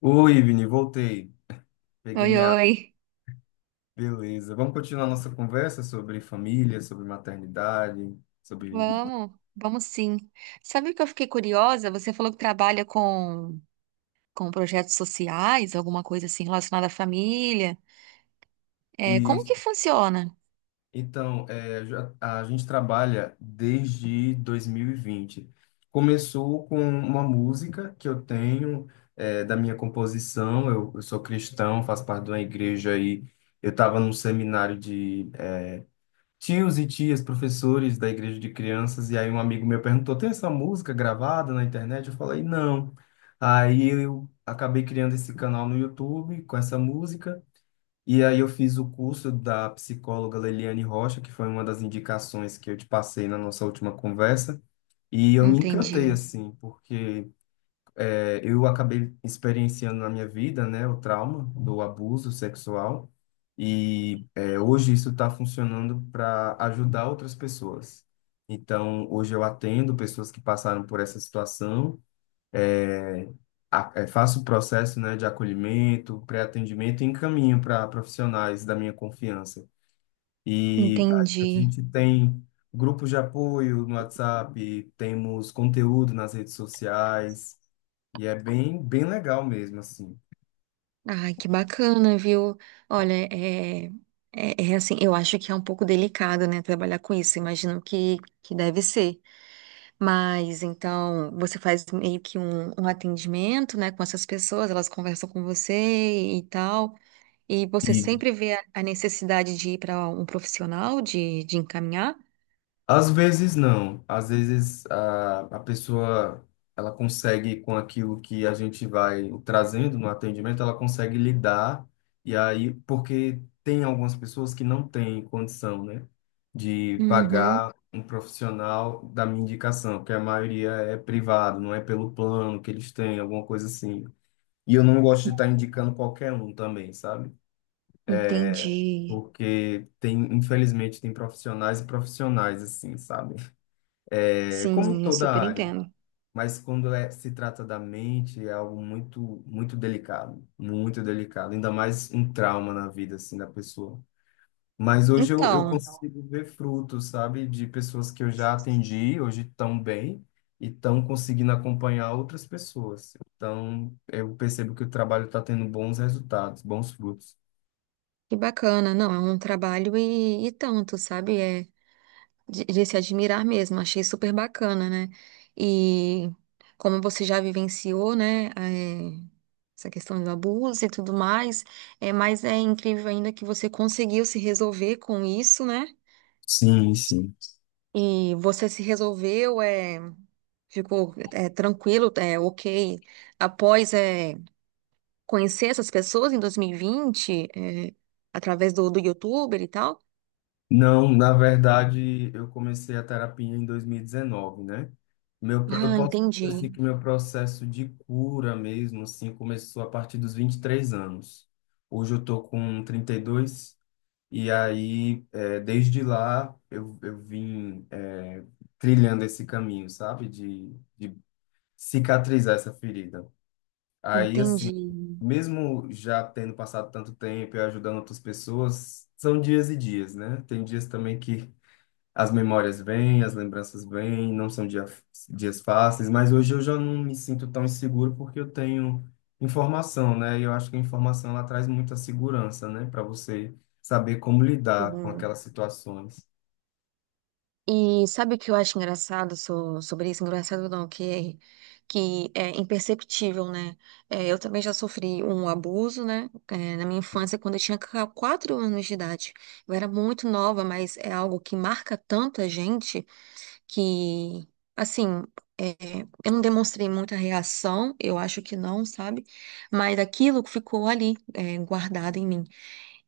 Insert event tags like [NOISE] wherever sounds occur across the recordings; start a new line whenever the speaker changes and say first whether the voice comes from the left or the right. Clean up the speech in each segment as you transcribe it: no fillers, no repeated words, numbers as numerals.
left: Oi, Ivni, voltei. Peguei
right: Oi,
left: minha água.
right: oi.
left: Beleza. Vamos continuar nossa conversa sobre família, sobre maternidade, sobre
right: Vamos sim. Sabe o que eu fiquei curiosa? Você falou que trabalha com projetos sociais, alguma coisa assim relacionada à família. É, como
left: isso.
right: que funciona?
left: A gente trabalha desde 2020. Começou com uma música que eu tenho, da minha composição. Eu sou cristão, faço parte de uma igreja e eu estava num seminário, tios e tias, professores da igreja de crianças, e aí um amigo meu perguntou: tem essa música gravada na internet? Eu falei: não. Aí eu acabei criando esse canal no YouTube com essa música, e aí eu fiz o curso da psicóloga Leliane Rocha, que foi uma das indicações que eu te passei na nossa última conversa, e eu me encantei,
right: Entendi,
left: assim. Porque. Eu acabei experienciando na minha vida, né, o trauma do abuso sexual e hoje isso está funcionando para ajudar outras pessoas. Então, hoje eu atendo pessoas que passaram por essa situação, é, faço o processo, né, de acolhimento, pré-atendimento, e encaminho para profissionais da minha confiança. E aí a
right: entendi.
left: gente tem grupos de apoio no WhatsApp, temos conteúdo nas redes sociais, e é bem, bem legal mesmo, assim.
right: Ai, que bacana, viu? Olha, é assim, eu acho que é um pouco delicado, né, trabalhar com isso. Imagino que deve ser. Mas então você faz meio que um atendimento, né, com essas pessoas, elas conversam com você e tal. E você sempre vê a necessidade de ir para um profissional, de encaminhar?
left: Às vezes não. Às vezes a pessoa, ela consegue com aquilo que a gente vai trazendo no atendimento, ela consegue lidar. E aí porque tem algumas pessoas que não têm condição, né, de
right: Uhum,
left: pagar um profissional da minha indicação, que a maioria é privado, não é pelo plano que eles têm, alguma coisa assim. E eu não gosto de estar indicando qualquer um também, sabe?
right: entendi.
left: Porque tem, infelizmente, tem profissionais e profissionais assim, sabe? É como em
right: Sim, eu
left: toda
right: super
left: área,
right: entendo.
left: mas quando se trata da mente, é algo muito, muito delicado, ainda mais um trauma na vida, assim, da pessoa. Mas hoje eu
right: Então,
left: consigo ver frutos, sabe, de pessoas que eu já atendi, hoje estão bem e estão conseguindo acompanhar outras pessoas. Então, eu percebo que o trabalho está tendo bons resultados, bons frutos.
right: que bacana. Não, é um trabalho e tanto, sabe? É de se admirar mesmo. Achei super bacana, né? E como você já vivenciou, né? Essa questão do abuso e tudo mais, é, mas é incrível ainda que você conseguiu se resolver com isso, né?
left: Sim, sim.
right: E você se resolveu, é. Ficou tranquilo, é, ok. Após conhecer essas pessoas em 2020, é, através do YouTuber e tal.
left: Não, na verdade, eu comecei a terapia em 2019, né? Eu
right: Ah,
left: posso dizer
right: entendi,
left: assim que meu processo de cura mesmo, assim, começou a partir dos 23 anos. Hoje eu tô com 32 e dois, e aí, desde lá, eu vim, trilhando esse caminho, sabe? De cicatrizar essa ferida. Aí, assim,
right: entendi.
left: mesmo já tendo passado tanto tempo e ajudando outras pessoas, são dias e dias, né? Tem dias também que as memórias vêm, as lembranças vêm, não são dia, dias fáceis, mas hoje eu já não me sinto tão inseguro porque eu tenho informação, né? E eu acho que a informação, ela traz muita segurança, né? Para você saber como lidar com
right: Sim.
left: aquelas situações.
right: E sabe o que eu acho engraçado sobre isso? Engraçado não, é, que é imperceptível, né? É, eu também já sofri um abuso, né? É, na minha infância, quando eu tinha 4 anos de idade. Eu era muito nova, mas é algo que marca tanta gente que, assim, é, eu não demonstrei muita reação, eu acho que não, sabe? Mas aquilo ficou ali, é, guardado em mim.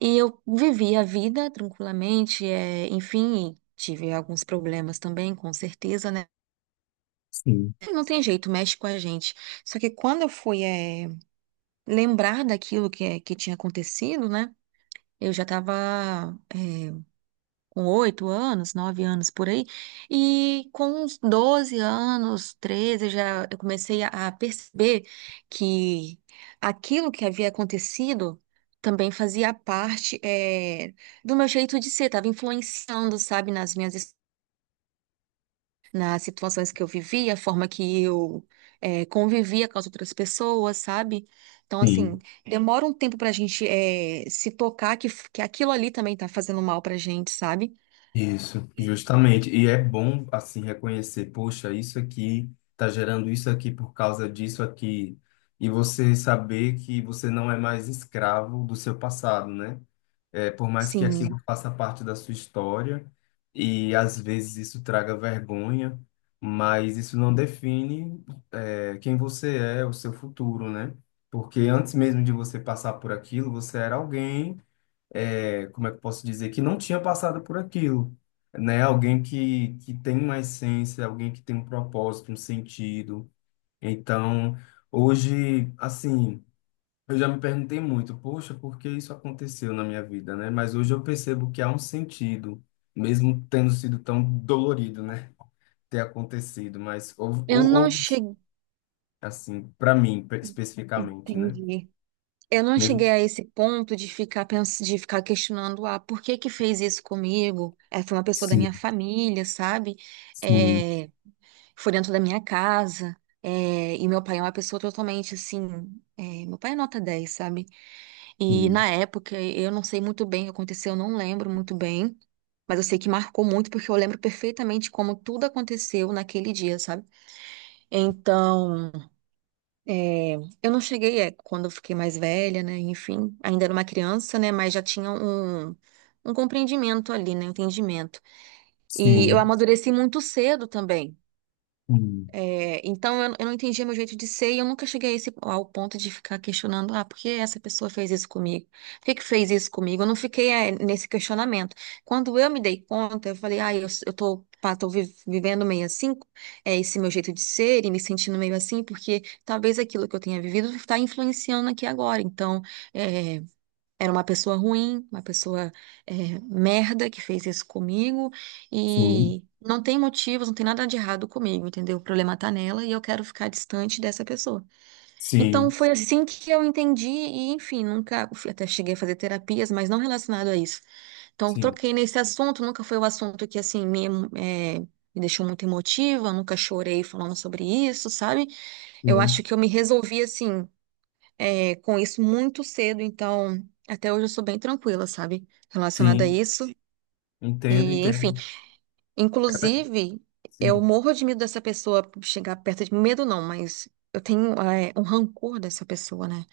right: E eu vivi a vida tranquilamente, é, enfim, e tive alguns problemas também, com certeza, né?
left: Sim,
right: Não tem jeito, mexe com a gente. Só que quando eu fui, é, lembrar daquilo que, é, que tinha acontecido, né? Eu já estava com 8 anos, 9 anos por aí, e com uns 12 anos, 13 já eu comecei a perceber que aquilo que havia acontecido também fazia parte eh, do meu jeito de ser, estava influenciando, sabe, nas minhas nas situações que eu vivia, a forma que eu eh, convivia com as outras pessoas, sabe? Então, assim,
left: sim,
right: demora um tempo pra gente eh, se tocar que aquilo ali também tá fazendo mal pra gente, sabe?
left: isso, justamente. E é bom, assim, reconhecer, poxa, isso aqui tá gerando isso aqui por causa disso aqui. E você saber que você não é mais escravo do seu passado, né? É, por mais que aquilo
right: Sim.
left: faça parte da sua história e às vezes isso traga vergonha, mas isso não define, é, quem você é, o seu futuro, né? Porque antes mesmo de você passar por aquilo, você era alguém, é, como é que eu posso dizer, que não tinha passado por aquilo, né? Alguém que tem uma essência, alguém que tem um propósito, um sentido. Então, hoje, assim. Eu já me perguntei muito, poxa, por que isso aconteceu na minha vida, né? Mas hoje eu percebo que há um sentido, mesmo tendo sido tão dolorido, né? Ter acontecido, mas
right: Eu não
left: houve,
right: cheguei.
left: assim, para mim, especificamente, né?
right: Entendi. Eu não
left: Mesmo...
right: cheguei a esse ponto de ficar de ficar questionando, ah, por que que fez isso comigo? É, foi uma pessoa da
left: Sim,
right: minha família, sabe?
left: sim,
right: É, foi dentro da minha casa. É, e meu pai é uma pessoa totalmente assim. É, meu pai é nota 10, sabe? E
left: sim,
right: na época eu não sei muito bem o que aconteceu, eu não lembro muito bem. Mas eu sei que marcou muito porque eu lembro perfeitamente como tudo aconteceu naquele dia, sabe? Então. É, eu não cheguei, é, quando eu fiquei mais velha, né? Enfim, ainda era uma criança, né? Mas já tinha um compreendimento ali, né? Um entendimento. E eu
left: sim,
right: amadureci muito cedo também. É, então eu não entendia meu jeito de ser e eu nunca cheguei a esse, ao ponto de ficar questionando, ah, por que essa pessoa fez isso comigo? Por que que fez isso comigo? Eu não fiquei eh, nesse questionamento. Quando eu me dei conta, eu falei, ah, eu tô, pá, tô vivendo meio assim, é esse meu jeito de ser e me sentindo meio assim, porque talvez aquilo que eu tenha vivido está influenciando aqui agora. Então, eh, era uma pessoa ruim, uma pessoa eh, merda que fez isso comigo
left: sim,
right: e não tem motivos, não tem nada de errado comigo, entendeu? O problema tá nela e eu quero ficar distante dessa pessoa. Então
left: sim,
right: foi assim que eu entendi e, enfim, nunca fui- até cheguei a fazer terapias, mas não relacionado a isso. Então eu
left: sim, sim,
right: troquei nesse assunto, nunca foi o assunto que assim eh, me deixou muito emotiva, nunca chorei falando sobre isso, sabe? Eu acho
left: sim,
right: que eu me resolvi assim é, com isso muito cedo, então até hoje eu sou bem tranquila, sabe? Relacionada a
left: sim.
right: isso.
left: Entendo,
right: E, enfim,
left: entendo.
right: inclusive, eu
left: Sim,
right: morro de medo dessa pessoa chegar perto de mim. Medo não, mas eu tenho, é, um rancor dessa pessoa, né?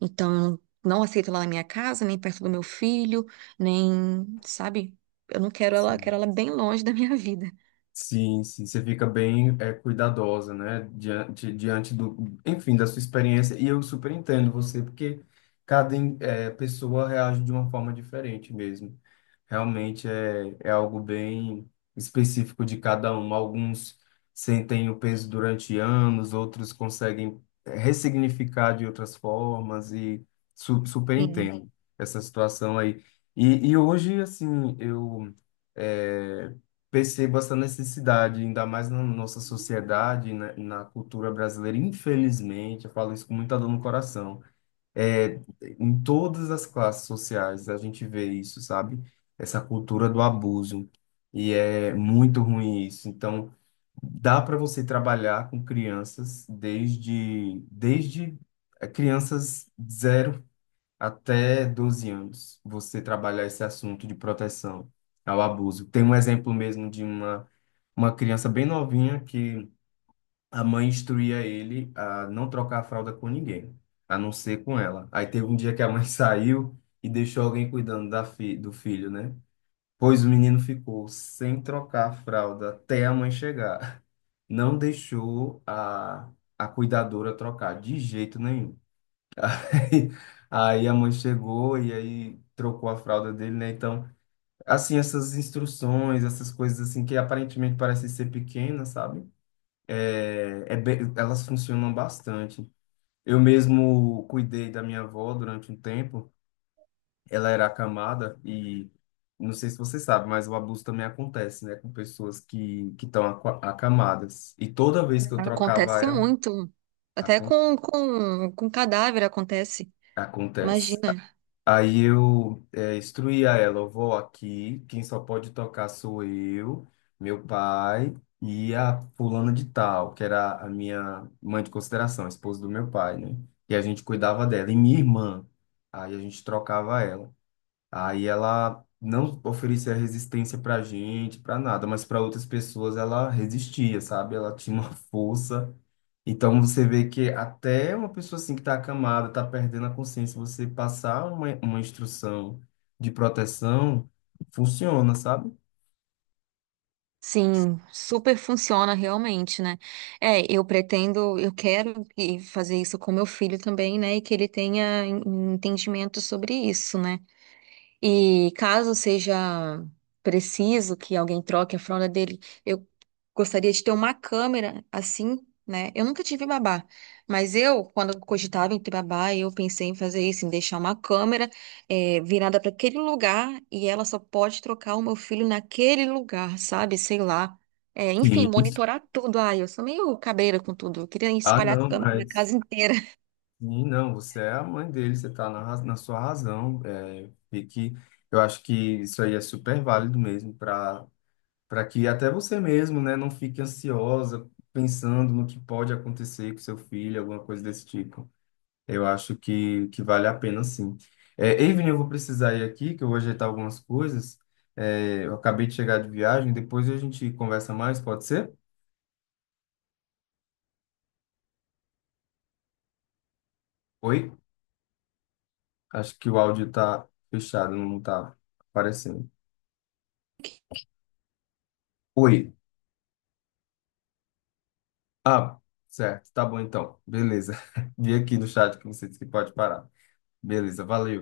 right: Então, eu não aceito ela na minha casa, nem perto do meu filho, nem, sabe? Eu não quero ela, eu
left: sim.
right: quero ela bem longe da minha vida.
left: Sim, sim, você fica bem, é, cuidadosa, né? Diante, diante do, enfim, da sua experiência. E eu super entendo você, porque pessoa reage de uma forma diferente mesmo. Realmente é, é algo bem específico de cada um. Alguns sentem o peso durante anos, outros conseguem ressignificar de outras formas e su super
right: Sim,
left: entendo essa situação aí. E hoje, assim, eu, eh, percebo essa necessidade, ainda mais na nossa sociedade, na cultura brasileira. Infelizmente, eu falo isso com muita dor no coração. É, em todas as classes sociais a gente vê isso, sabe? Essa cultura do abuso. E é muito ruim isso. Então, dá para você trabalhar com crianças desde crianças zero até 12 anos, você trabalhar esse assunto de proteção ao abuso. Tem um exemplo mesmo de uma criança bem novinha, que a mãe instruía ele a não trocar a fralda com ninguém, a não ser com ela. Aí teve um dia que a mãe [LAUGHS] saiu e deixou alguém cuidando do filho, né? Pois o menino ficou sem trocar a fralda até a mãe chegar. Não deixou a cuidadora trocar de jeito nenhum. [LAUGHS] Aí a mãe chegou e aí trocou a fralda dele, né? Então, assim, essas instruções, essas coisas assim que aparentemente parecem ser pequenas, sabe? Elas funcionam bastante. Eu mesmo cuidei da minha avó durante um tempo. Ela era acamada e não sei se você sabe, mas o abuso também acontece, né? Com pessoas que estão acamadas. E toda vez que eu trocava
right: acontece
left: ela,
right: muito. Até
left: acon-
right: com cadáver acontece.
left: acontece.
right: Imagina.
left: Aí eu, é, instruí a ela, eu vou aqui, quem só pode tocar sou eu, meu pai e a fulana de tal, que era a minha mãe de consideração, a esposa do meu pai, né? E a gente cuidava dela, e minha irmã, aí a gente trocava ela. Aí ela não oferecia resistência pra gente, pra nada, mas para outras pessoas ela resistia, sabe? Ela tinha uma [LAUGHS] força. Então você vê que até uma pessoa assim que tá acamada, tá perdendo a consciência, você passar uma instrução de proteção funciona, sabe?
right: Sim, super funciona realmente, né? É, eu pretendo, eu quero e fazer isso com meu filho também, né? E que ele tenha entendimento sobre isso, né? E caso seja preciso que alguém troque a fralda dele, eu gostaria de ter uma câmera assim, né? Eu nunca tive babá, mas eu, quando eu cogitava em ter babá, eu pensei em fazer isso, em deixar uma câmera eh, virada para aquele lugar e ela só pode trocar o meu filho naquele lugar, sabe? Sei lá. Eh, enfim,
left: Sim.
right: monitorar tudo. Ai, eu sou meio cabreira com tudo. Eu queria
left: Ah,
right: espalhar a
left: não,
right: câmera na
left: mas
right: casa inteira.
left: sim, não, você é a mãe dele, você tá na, na sua razão. É, e que eu acho que isso aí é super válido mesmo para para que até você mesmo, né, não fique ansiosa pensando no que pode acontecer com seu filho, alguma coisa desse tipo. Eu acho que vale a pena, sim. É, Evelyn, eu vou precisar ir aqui, que eu vou ajeitar algumas coisas. É, eu acabei de chegar de viagem, depois a gente conversa mais, pode ser? Oi? Acho que o áudio tá fechado, não tá aparecendo.
right: [LAUGHS]
left: Oi. Ah, certo, tá bom então. Beleza. [LAUGHS] Vi aqui no chat que você disse que pode parar. Beleza, valeu.